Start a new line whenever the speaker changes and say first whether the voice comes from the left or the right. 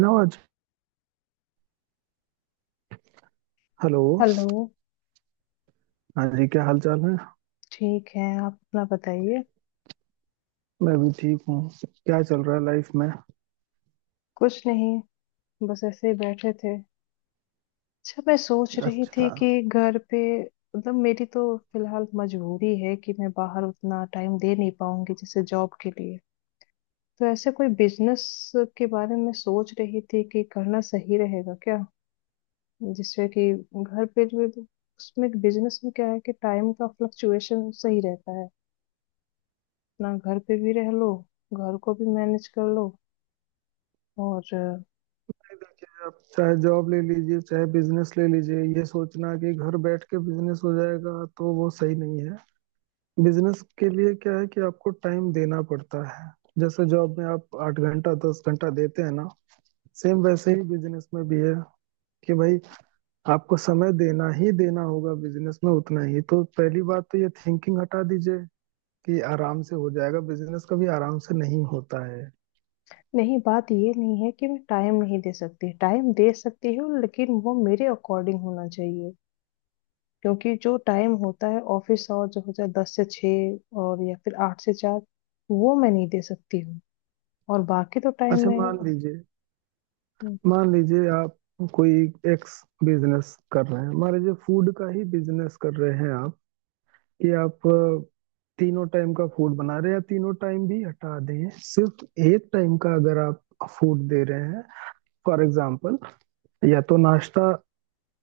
right: ना आज। Hello.
left: Hello.
right: हाँ जी, क्या हाल चाल है?
left: ठीक है। आप अपना बताइए।
right: मैं भी ठीक हूँ। क्या चल रहा है लाइफ में?
left: कुछ नहीं, बस ऐसे ही बैठे थे। अच्छा, मैं सोच रही थी
right: अच्छा, नहीं।
left: कि घर पे, मतलब मेरी तो फिलहाल मजबूरी है कि मैं बाहर उतना टाइम दे नहीं पाऊंगी, जैसे जॉब के लिए। तो ऐसे कोई बिजनेस के बारे में सोच रही थी कि करना सही रहेगा क्या, जिससे कि घर पे जो है, उसमें बिजनेस में क्या है कि टाइम का फ्लक्चुएशन सही रहता है। अपना घर पे भी रह लो, घर को भी मैनेज कर लो और
right: देखिए, आप चाहे जॉब ले लीजिए चाहे बिजनेस ले लीजिए, ये सोचना कि घर बैठ के बिजनेस हो जाएगा तो वो सही नहीं है। बिजनेस के लिए क्या है कि आपको टाइम देना पड़ता है। जैसे जॉब में आप आठ घंटा दस घंटा देते हैं ना, सेम वैसे ही बिजनेस में भी है कि भाई, आपको समय देना ही देना होगा बिजनेस में उतना ही। तो पहली बात तो ये थिंकिंग हटा दीजिए कि आराम से हो जाएगा। बिजनेस कभी आराम से नहीं होता है।
left: नहीं, बात ये नहीं है कि मैं टाइम नहीं दे सकती, टाइम दे सकती हूँ, लेकिन वो मेरे अकॉर्डिंग होना चाहिए। क्योंकि जो टाइम होता है, ऑफिस आवर जो होता है 10 से 6, और या फिर 8 से 4, वो मैं नहीं दे सकती हूँ। और बाकी तो टाइम
right: अच्छा, मान
left: में
right: लीजिए मान लीजिए आप कोई एक्स बिजनेस कर रहे हैं, मान लीजिए फूड का ही बिजनेस कर रहे हैं आप। कि आप तीनों टाइम का फूड बना रहे हैं या तीनों टाइम भी हटा दें, सिर्फ एक टाइम का अगर आप फूड दे रहे हैं। फॉर एग्जाम्पल, या तो नाश्ता,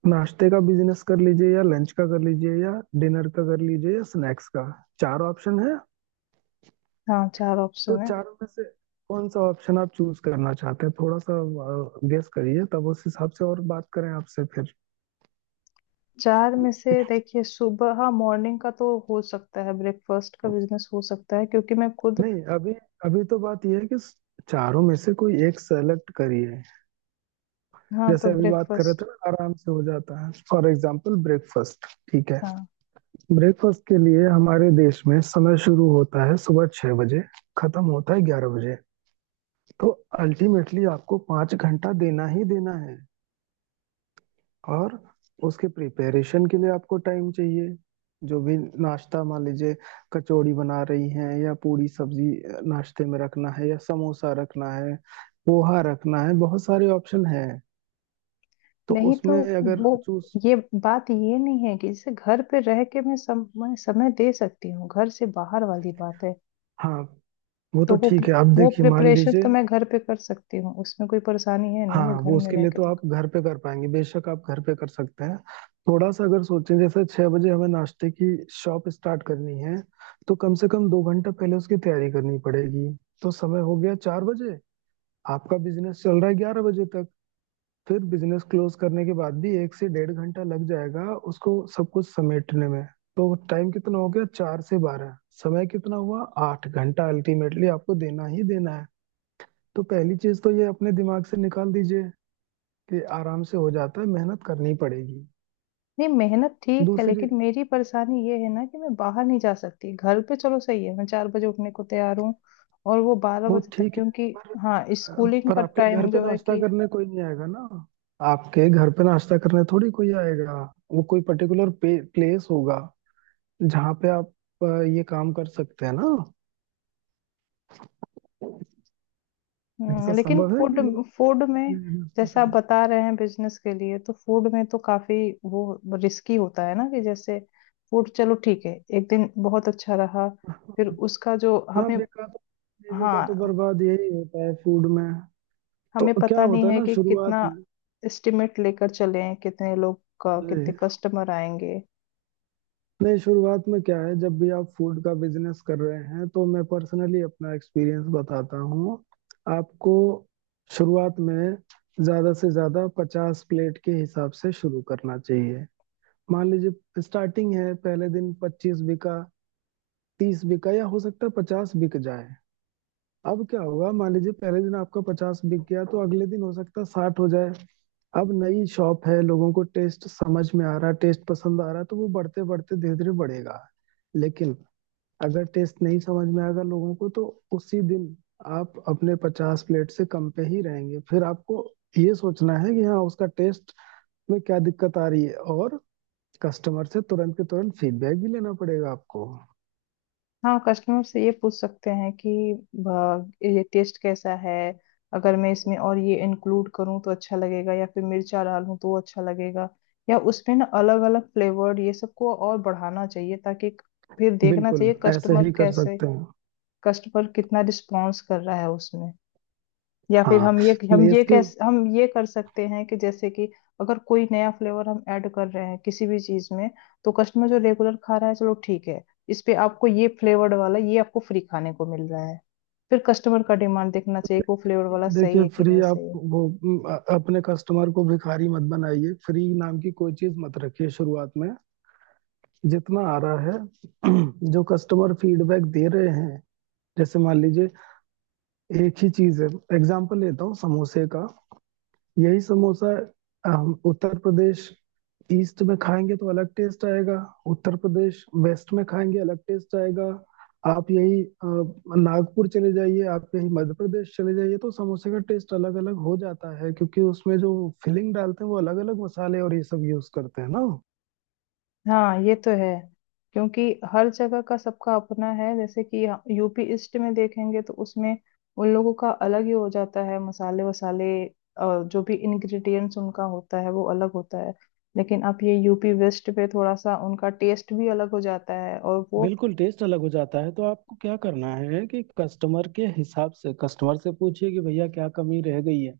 right: नाश्ते का बिजनेस कर लीजिए, या लंच का कर लीजिए, या डिनर का कर लीजिए, या स्नैक्स का। चार ऑप्शन है।
left: हाँ, चार
right: तो
left: ऑप्शन है।
right: चारों में से कौन सा ऑप्शन आप चूज करना चाहते हैं, थोड़ा सा गेस करिए, तब उस हिसाब से और बात करें आपसे फिर।
left: चार में से देखिए, सुबह, हाँ, मॉर्निंग का तो हो सकता है ब्रेकफास्ट का बिजनेस हो सकता है, क्योंकि मैं खुद।
right: नहीं, अभी अभी तो बात यह है कि चारों में से कोई एक सेलेक्ट करिए।
left: हाँ, तो
right: जैसे अभी बात कर रहे थे
left: ब्रेकफास्ट।
right: ना, आराम से हो जाता है। For example breakfast. ठीक है, ब्रेकफास्ट के लिए हमारे देश में समय शुरू होता है सुबह छह बजे, खत्म होता है ग्यारह बजे। तो अल्टीमेटली आपको पाँच घंटा देना ही देना है। और उसके प्रिपरेशन के लिए आपको टाइम चाहिए, जो भी नाश्ता, मान लीजिए कचौड़ी बना रही हैं, या पूरी सब्जी नाश्ते में रखना है, या समोसा रखना है, पोहा रखना है, बहुत सारे ऑप्शन हैं। तो
left: नहीं, तो
right: उसमें अगर
left: वो
right: चूज,
left: ये, बात ये नहीं है कि जैसे घर पे रह के मैं समय समय दे सकती हूँ, घर से बाहर वाली बात है।
right: हाँ वो तो
left: तो
right: ठीक है। आप
left: वो
right: देखिए, मान
left: प्रिपरेशन
right: लीजिए,
left: तो मैं घर पे कर सकती हूँ, उसमें कोई परेशानी है नहीं, मैं
right: हाँ वो
left: घर में
right: उसके
left: रह
right: लिए
left: के
right: तो
left: तो
right: आप घर पे कर पाएंगे, बेशक आप घर पे कर सकते हैं। थोड़ा सा अगर सोचें, जैसे छह बजे हमें नाश्ते की शॉप स्टार्ट करनी है, तो कम से कम दो घंटा पहले उसकी तैयारी करनी पड़ेगी। तो समय हो गया चार बजे। आपका बिजनेस चल रहा है ग्यारह बजे तक। फिर बिजनेस क्लोज करने के बाद भी एक से डेढ़ घंटा लग जाएगा उसको सब कुछ समेटने में। तो टाइम कितना हो गया, चार से बारह। समय कितना हुआ, आठ घंटा। अल्टीमेटली आपको देना ही देना है। तो पहली चीज तो ये अपने दिमाग से निकाल दीजिए कि आराम से हो जाता है। मेहनत करनी पड़ेगी।
left: नहीं। मेहनत ठीक है
right: दूसरी,
left: लेकिन मेरी परेशानी ये है ना कि मैं बाहर नहीं जा सकती, घर पे चलो सही है, मैं 4 बजे उठने को तैयार हूँ और वो बारह
right: वो
left: बजे तक,
right: ठीक है,
left: क्योंकि
right: पर
left: हाँ, स्कूलिंग
right: पर
left: का
right: आपके घर
left: टाइम
right: पे
left: जो है
right: नाश्ता
left: कि
right: करने कोई नहीं आएगा ना। आपके घर पे नाश्ता करने थोड़ी कोई आएगा। वो कोई पर्टिकुलर प्लेस होगा, जहाँ पे आप अ, ये काम कर सकते हैं ना। ऐसा
left: लेकिन
right: संभव है कि
left: फूड,
right: लोग
left: फूड में,
right: नाश्ता
left: जैसे आप
right: करें?
left: बता रहे हैं बिजनेस के लिए, तो फूड में तो काफी वो रिस्की होता है ना, कि जैसे फूड चलो ठीक है, एक दिन बहुत अच्छा रहा, फिर उसका जो
right: हाँ,
left: हमें,
right: बेकार तो, जीविका तो
left: हाँ,
right: बर्बाद यही होता है फूड में। तो
left: हमें
right: क्या
left: पता नहीं
right: होता है
left: है
right: ना
left: कि कितना
right: शुरुआत
left: एस्टिमेट लेकर चलें, कितने लोग का, कितने
right: में,
left: कस्टमर आएंगे।
right: नहीं शुरुआत में क्या है, जब भी आप फूड का बिजनेस कर रहे हैं तो मैं पर्सनली अपना एक्सपीरियंस बताता हूँ आपको। शुरुआत में ज्यादा से ज्यादा पचास प्लेट के हिसाब से शुरू करना चाहिए। मान लीजिए स्टार्टिंग है, पहले दिन पच्चीस बिका, तीस बिका, या हो सकता है पचास बिक जाए। अब क्या हुआ, मान लीजिए पहले दिन आपका पचास बिक गया तो अगले दिन हो सकता है साठ हो जाए। अब नई शॉप है, लोगों को टेस्ट समझ में आ रहा है, टेस्ट पसंद आ रहा है, तो वो बढ़ते बढ़ते धीरे धीरे बढ़ेगा। लेकिन अगर टेस्ट नहीं समझ में आएगा लोगों को, तो उसी दिन आप अपने पचास प्लेट से कम पे ही रहेंगे। फिर आपको ये सोचना है कि हाँ, उसका टेस्ट में क्या दिक्कत आ रही है, और कस्टमर से तुरंत के तुरंत फीडबैक भी लेना पड़ेगा आपको।
left: हाँ, कस्टमर से ये पूछ सकते हैं कि ये टेस्ट कैसा है, अगर मैं इसमें और ये इंक्लूड करूँ तो अच्छा लगेगा, या फिर मिर्चा डालूं तो अच्छा लगेगा, या उसमें ना अलग अलग फ्लेवर्ड ये सबको और बढ़ाना चाहिए, ताकि फिर देखना
right: बिल्कुल
left: चाहिए
right: ऐसे
left: कस्टमर
right: ही कर
left: कैसे,
right: सकते हैं।
left: कस्टमर कितना रिस्पॉन्स कर रहा है उसमें। या फिर
right: हाँ,
left: हम ये हम ये
right: प्लेस के,
left: कैस हम ये कर सकते हैं कि, जैसे कि अगर कोई नया फ्लेवर हम ऐड कर रहे हैं किसी भी चीज में, तो कस्टमर जो रेगुलर खा रहा है चलो ठीक है, इस पे आपको ये फ्लेवर्ड वाला, ये आपको फ्री खाने को मिल रहा है, फिर कस्टमर का डिमांड देखना चाहिए कि वो फ्लेवर वाला सही
right: देखिए
left: है कि
right: फ्री
left: नहीं
right: आप
left: सही।
right: वो अपने कस्टमर को भिखारी मत बनाइए। फ्री नाम की कोई चीज मत रखिए शुरुआत में। जितना आ रहा है जो कस्टमर फीडबैक दे रहे हैं, जैसे मान लीजिए एक ही चीज है, एग्जांपल लेता हूँ समोसे का। यही समोसा हम उत्तर प्रदेश ईस्ट में खाएंगे तो अलग टेस्ट आएगा, उत्तर प्रदेश वेस्ट में खाएंगे अलग टेस्ट आएगा। आप यही नागपुर चले जाइए, आप यही मध्य प्रदेश चले जाइए, तो समोसे का टेस्ट अलग अलग हो जाता है, क्योंकि उसमें जो फिलिंग डालते हैं वो अलग अलग मसाले और ये सब यूज करते हैं ना।
left: हाँ, ये तो है, क्योंकि हर जगह का सबका अपना है, जैसे कि यूपी ईस्ट में देखेंगे तो उसमें उन लोगों का अलग ही हो जाता है, मसाले वसाले, जो भी इंग्रेडिएंट्स उनका होता है वो अलग होता है। लेकिन आप, ये यूपी वेस्ट पे थोड़ा सा उनका टेस्ट भी अलग हो जाता है, और वो
right: बिल्कुल, टेस्ट अलग हो जाता है। तो आपको क्या करना है कि कस्टमर के हिसाब से, कस्टमर से पूछिए कि भैया क्या कमी रह गई है।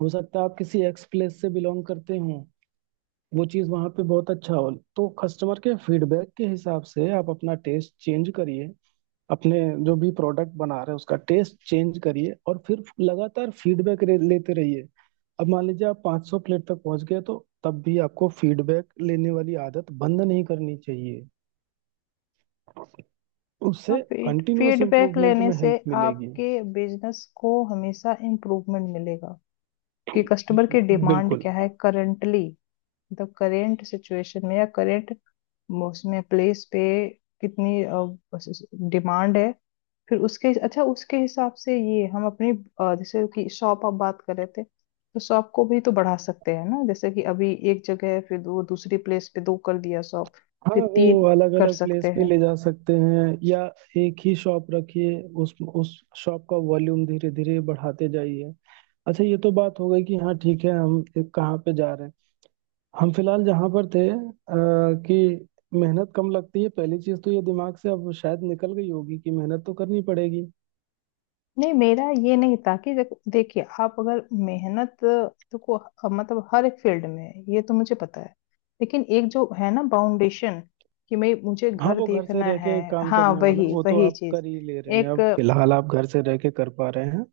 right: हो सकता है आप किसी एक्स प्लेस से बिलोंग करते हो, वो चीज़ वहाँ पे बहुत अच्छा हो। तो कस्टमर के फीडबैक के हिसाब से आप अपना टेस्ट चेंज करिए, अपने जो भी प्रोडक्ट बना रहे हैं उसका टेस्ट चेंज करिए, और फिर लगातार फीडबैक लेते रहिए। अब मान लीजिए आप 500 प्लेट तक पहुंच गए, तो तब भी आपको फीडबैक लेने वाली आदत बंद नहीं करनी चाहिए। उससे
left: हाँ, फीड
right: कंटिन्यूअस
left: फीडबैक
right: इम्प्रूवमेंट
left: लेने
right: में
left: से
right: हेल्प मिलेगी।
left: आपके बिजनेस को हमेशा इम्प्रूवमेंट मिलेगा, कि कस्टमर की डिमांड
right: बिल्कुल।
left: क्या है करंटली, मतलब करेंट सिचुएशन में, या करेंट उसमें प्लेस पे कितनी डिमांड है, फिर उसके, अच्छा, उसके हिसाब से ये हम अपनी, जैसे कि शॉप आप बात कर रहे थे, तो शॉप को भी तो बढ़ा सकते हैं ना, जैसे कि अभी एक जगह है, फिर वो दूसरी प्लेस पे दो कर दिया शॉप,
right: हाँ
left: फिर
right: वो
left: तीन
right: अलग
left: कर
right: अलग
left: सकते
right: प्लेस पे
left: हैं।
right: ले जा सकते हैं, या एक ही शॉप रखिए, उस शॉप का वॉल्यूम धीरे धीरे बढ़ाते जाइए। अच्छा, ये तो बात हो गई कि हाँ ठीक है, हम एक कहाँ पे जा रहे हैं। हम फिलहाल जहाँ पर थे कि मेहनत कम लगती है, पहली चीज तो ये दिमाग से अब शायद निकल गई होगी कि मेहनत तो करनी पड़ेगी।
left: नहीं, मेरा ये नहीं था कि देखिए आप, अगर मेहनत देखो मतलब हर एक फील्ड में है, ये तो मुझे पता है, लेकिन एक जो है ना फाउंडेशन, कि मैं, मुझे
right: हाँ,
left: घर
right: वो घर से
left: देखना
right: रह के
left: है।
right: काम
left: हाँ,
right: करने वाला,
left: वही
right: वो तो
left: वही
right: आप
left: चीज,
right: कर ही ले रहे हैं,
left: एक,
right: अब फिलहाल आप घर से रह के कर पा रहे हैं।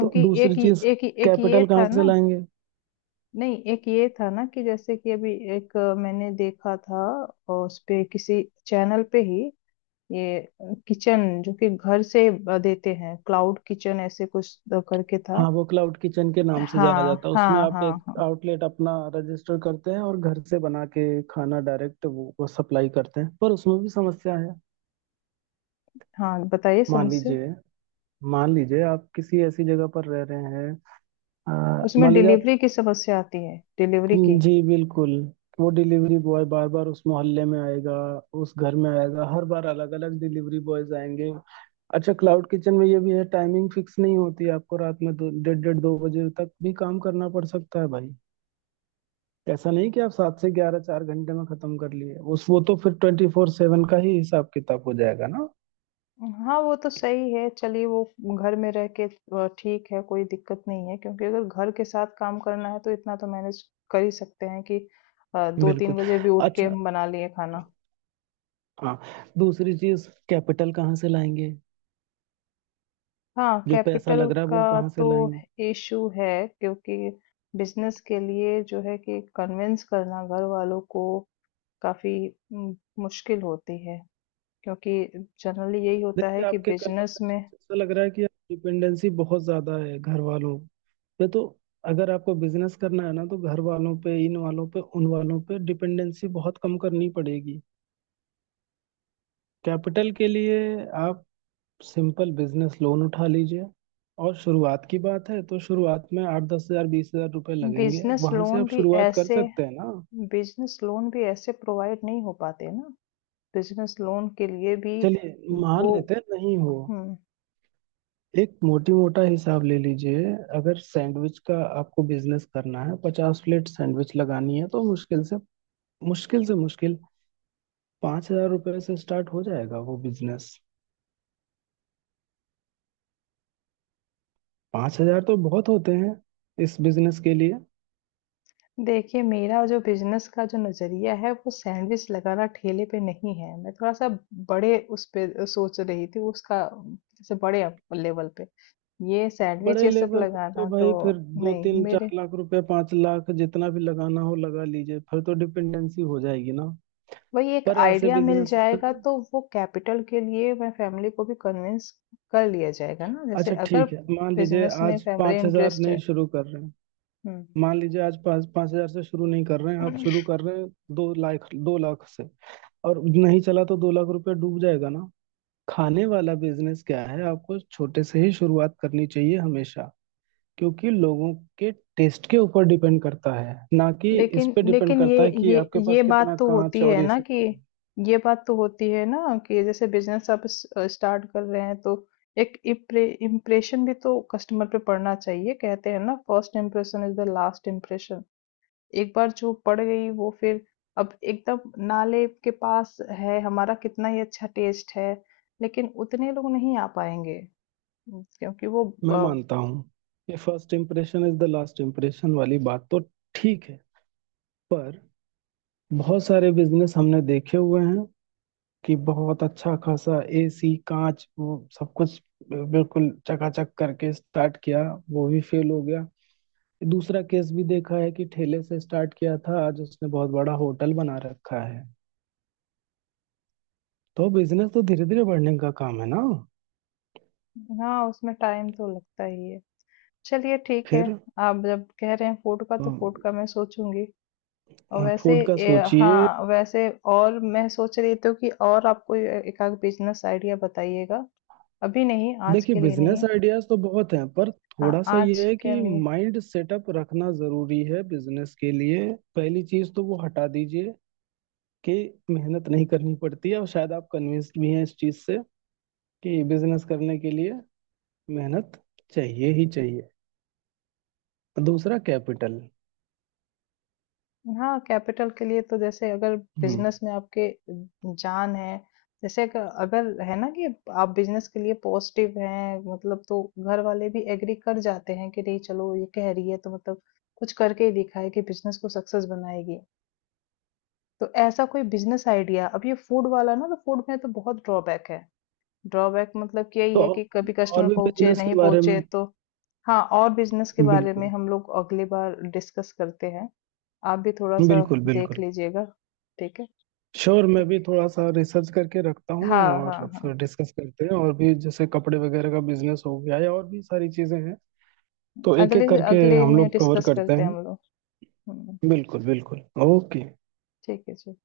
right: तो दूसरी
left: एक
right: चीज,
left: एक एक ये
right: कैपिटल कहाँ
left: था
right: से
left: ना।
right: लाएंगे?
left: नहीं, एक ये था ना कि जैसे कि अभी एक मैंने देखा था, और उस पे किसी चैनल पे ही, ये किचन जो कि घर से देते हैं, क्लाउड किचन ऐसे कुछ करके था।
right: हाँ, वो क्लाउड किचन के नाम से जाना
left: हाँ,
right: जाता है। उसमें
left: हाँ,
right: आप
left: हाँ,
right: एक
left: हाँ।
right: आउटलेट अपना रजिस्टर करते हैं और घर से बना के खाना डायरेक्ट वो सप्लाई करते हैं। पर उसमें भी समस्या है।
left: हाँ, बताइए
right: मान
left: समस्या।
right: लीजिए मान लीजिए आप किसी ऐसी जगह पर रह रहे हैं,
left: उसमें
right: मान लीजिए आप,
left: डिलीवरी की समस्या आती है, डिलीवरी की।
right: जी बिल्कुल, वो डिलीवरी बॉय बार बार उस मोहल्ले में आएगा, उस घर में आएगा। हर बार अलग अलग डिलीवरी बॉयज आएंगे। अच्छा, क्लाउड किचन में ये भी है, टाइमिंग फिक्स नहीं होती है। आपको रात में दो डेढ़ डेढ़ दो बजे तक भी काम करना पड़ सकता है भाई। ऐसा नहीं कि आप सात से ग्यारह चार घंटे में खत्म कर लिए, उस वो तो फिर ट्वेंटी फोर सेवन का ही हिसाब किताब हो जाएगा ना।
left: हाँ, वो तो सही है, चलिए वो घर में रह के ठीक है, कोई दिक्कत नहीं है, क्योंकि अगर घर के साथ काम करना है तो इतना तो मैनेज कर ही सकते हैं कि, दो
right: बिल्कुल।
left: तीन बजे भी उठ के
right: अच्छा,
left: हम बना लिए खाना।
right: हाँ, दूसरी चीज कैपिटल कहाँ से लाएंगे,
left: हाँ,
right: जो पैसा
left: कैपिटल
right: लग रहा है वो
left: का
right: कहाँ से
left: तो
right: लाएंगे।
left: इशू है, क्योंकि बिजनेस के लिए जो है कि कन्विंस करना घर वालों को काफी मुश्किल होती है, क्योंकि जनरली यही होता
right: देखिए,
left: है कि
right: आपके
left: बिजनेस
right: कन्वर्सेशन
left: में
right: से ऐसा लग रहा है कि डिपेंडेंसी बहुत ज्यादा है घर वालों पे। तो अगर आपको बिजनेस करना है ना, तो घर वालों पे, इन वालों पे, उन वालों पे डिपेंडेंसी बहुत कम करनी पड़ेगी। कैपिटल के लिए आप सिंपल बिजनेस लोन उठा लीजिए। और शुरुआत की बात है तो शुरुआत में आठ दस हजार, बीस हजार रुपये लगेंगे,
left: बिजनेस
right: वहां से
left: लोन
right: आप
left: भी
right: शुरुआत कर
left: ऐसे
right: सकते हैं ना।
left: बिजनेस लोन भी ऐसे प्रोवाइड नहीं हो पाते ना, बिजनेस लोन के लिए भी
right: चलिए मान
left: वो।
right: लेते हैं नहीं हो,
left: हम्म
right: एक मोटी मोटा हिसाब ले लीजिए। अगर सैंडविच का आपको बिजनेस करना है, पचास प्लेट सैंडविच लगानी है, तो मुश्किल से, मुश्किल से मुश्किल पाँच हजार रुपये से स्टार्ट हो जाएगा वो बिजनेस। पाँच हजार तो बहुत होते हैं इस बिजनेस के लिए।
left: देखिए, मेरा जो बिजनेस का जो नजरिया है, वो सैंडविच लगाना ठेले पे नहीं है, मैं थोड़ा सा बड़े उस पे सोच रही थी उसका, जैसे बड़े लेवल पे ये सैंडविच
right: बड़े
left: ये सब
right: लेवल पे तो
left: लगाना तो
right: भाई फिर दो
left: नहीं।
right: तीन चार
left: मेरे
right: लाख रुपए, पांच लाख, जितना भी लगाना हो लगा लीजिए, फिर तो डिपेंडेंसी हो जाएगी ना।
left: वही एक
right: पर ऐसे
left: आइडिया मिल
right: बिजनेस का,
left: जाएगा, तो वो कैपिटल के लिए मैं फैमिली को भी कन्विंस कर लिया जाएगा ना, जैसे
right: अच्छा
left: अगर
right: ठीक है, मान लीजिए
left: बिजनेस में
right: आज
left: फैमिली
right: पांच हजार
left: इंटरेस्ट
right: नहीं
left: है।
right: शुरू कर रहे हैं,
left: हम्म।
right: मान लीजिए आज पाँच पाँच हजार से शुरू नहीं कर रहे हैं आप, शुरू कर रहे हैं दो लाख से, और नहीं चला तो दो लाख रुपया डूब जाएगा ना। खाने वाला बिजनेस क्या है, आपको छोटे से ही शुरुआत करनी चाहिए हमेशा, क्योंकि लोगों के टेस्ट के ऊपर डिपेंड करता है ना, कि इस
left: लेकिन
right: पे डिपेंड
left: लेकिन
right: करता
left: ये
right: है कि
left: ये
right: आपके पास
left: ये बात
right: कितना
left: तो
right: कांच
left: होती
right: और
left: है
right: ये
left: ना
right: सब
left: कि,
right: है।
left: ये बात तो होती है ना कि जैसे बिजनेस आप स्टार्ट कर रहे हैं, तो एक इम्प्रेशन भी तो कस्टमर पे पड़ना चाहिए, कहते हैं ना, first impression is the last impression. एक बार जो पड़ गई, वो फिर, अब एकदम नाले के पास है, हमारा कितना ही अच्छा टेस्ट है लेकिन उतने लोग नहीं आ पाएंगे, क्योंकि वो
right: मैं
left: अ,
right: मानता हूँ, ये first impression is the last impression वाली बात तो ठीक है। पर बहुत सारे बिजनेस हमने देखे हुए हैं कि बहुत अच्छा खासा एसी, कांच, वो सब कुछ बिल्कुल चकाचक करके स्टार्ट किया, वो भी फेल हो गया। दूसरा केस भी देखा है कि ठेले से स्टार्ट किया था, आज उसने बहुत बड़ा होटल बना रखा है। तो बिजनेस तो धीरे धीरे बढ़ने का काम है ना।
left: हाँ, उसमें टाइम तो लगता ही है, चलिए ठीक है।
right: फिर
left: आप जब कह रहे हैं फूड का, तो फूड का मैं सोचूंगी, और वैसे
right: फूड का सोचिए।
left: हाँ, वैसे, और मैं सोच रही थी कि और आपको एक आध बिजनेस आइडिया बताइएगा, अभी नहीं, आज
right: देखिए
left: के लिए
right: बिजनेस
left: नहीं।
right: आइडियाज तो बहुत हैं, पर
left: हाँ,
right: थोड़ा सा
left: आज
right: ये है
left: के
right: कि
left: लिए।
right: माइंड सेटअप रखना जरूरी है बिजनेस के लिए। पहली चीज तो वो हटा दीजिए कि मेहनत नहीं करनी पड़ती है, और शायद आप कन्विंस्ड भी हैं इस चीज से कि बिजनेस करने के लिए मेहनत चाहिए ही चाहिए। दूसरा कैपिटल।
left: हाँ, कैपिटल के लिए तो, जैसे अगर
right: हम्म,
left: बिजनेस में आपके जान है, जैसे अगर अगर है ना कि आप बिजनेस के लिए पॉजिटिव हैं मतलब, तो घर वाले भी एग्री कर जाते हैं कि नहीं चलो ये कह रही है, तो मतलब कुछ करके ही दिखाए कि बिजनेस को सक्सेस बनाएगी। तो ऐसा कोई बिजनेस आइडिया, अब ये फूड वाला ना, तो फूड में तो बहुत ड्रॉबैक है, ड्रॉबैक मतलब कि यही
right: तो
left: है कि कभी
right: और
left: कस्टमर
right: भी
left: पहुंचे
right: बिजनेस
left: नहीं
right: के बारे में,
left: पहुंचे तो। हाँ, और बिजनेस के बारे में
right: बिल्कुल,
left: हम लोग अगली बार डिस्कस करते हैं, आप भी थोड़ा-सा
right: बिल्कुल
left: देख
right: बिल्कुल।
left: लीजिएगा, ठीक है?
right: श्योर, मैं
left: ठीक
right: भी थोड़ा सा रिसर्च करके रखता
left: है।
right: हूँ,
left: हाँ, हाँ,
right: और फिर
left: हाँ।
right: डिस्कस करते हैं, और भी जैसे कपड़े वगैरह का बिजनेस हो गया, या और भी सारी चीजें हैं। तो एक एक
left: अगले
right: करके
left: अगले
right: हम
left: में
right: लोग कवर
left: डिस्कस
right: करते
left: करते हैं
right: हैं।
left: हम लोग। हुँ,
right: बिल्कुल बिल्कुल। ओके।
left: ठीक है जी।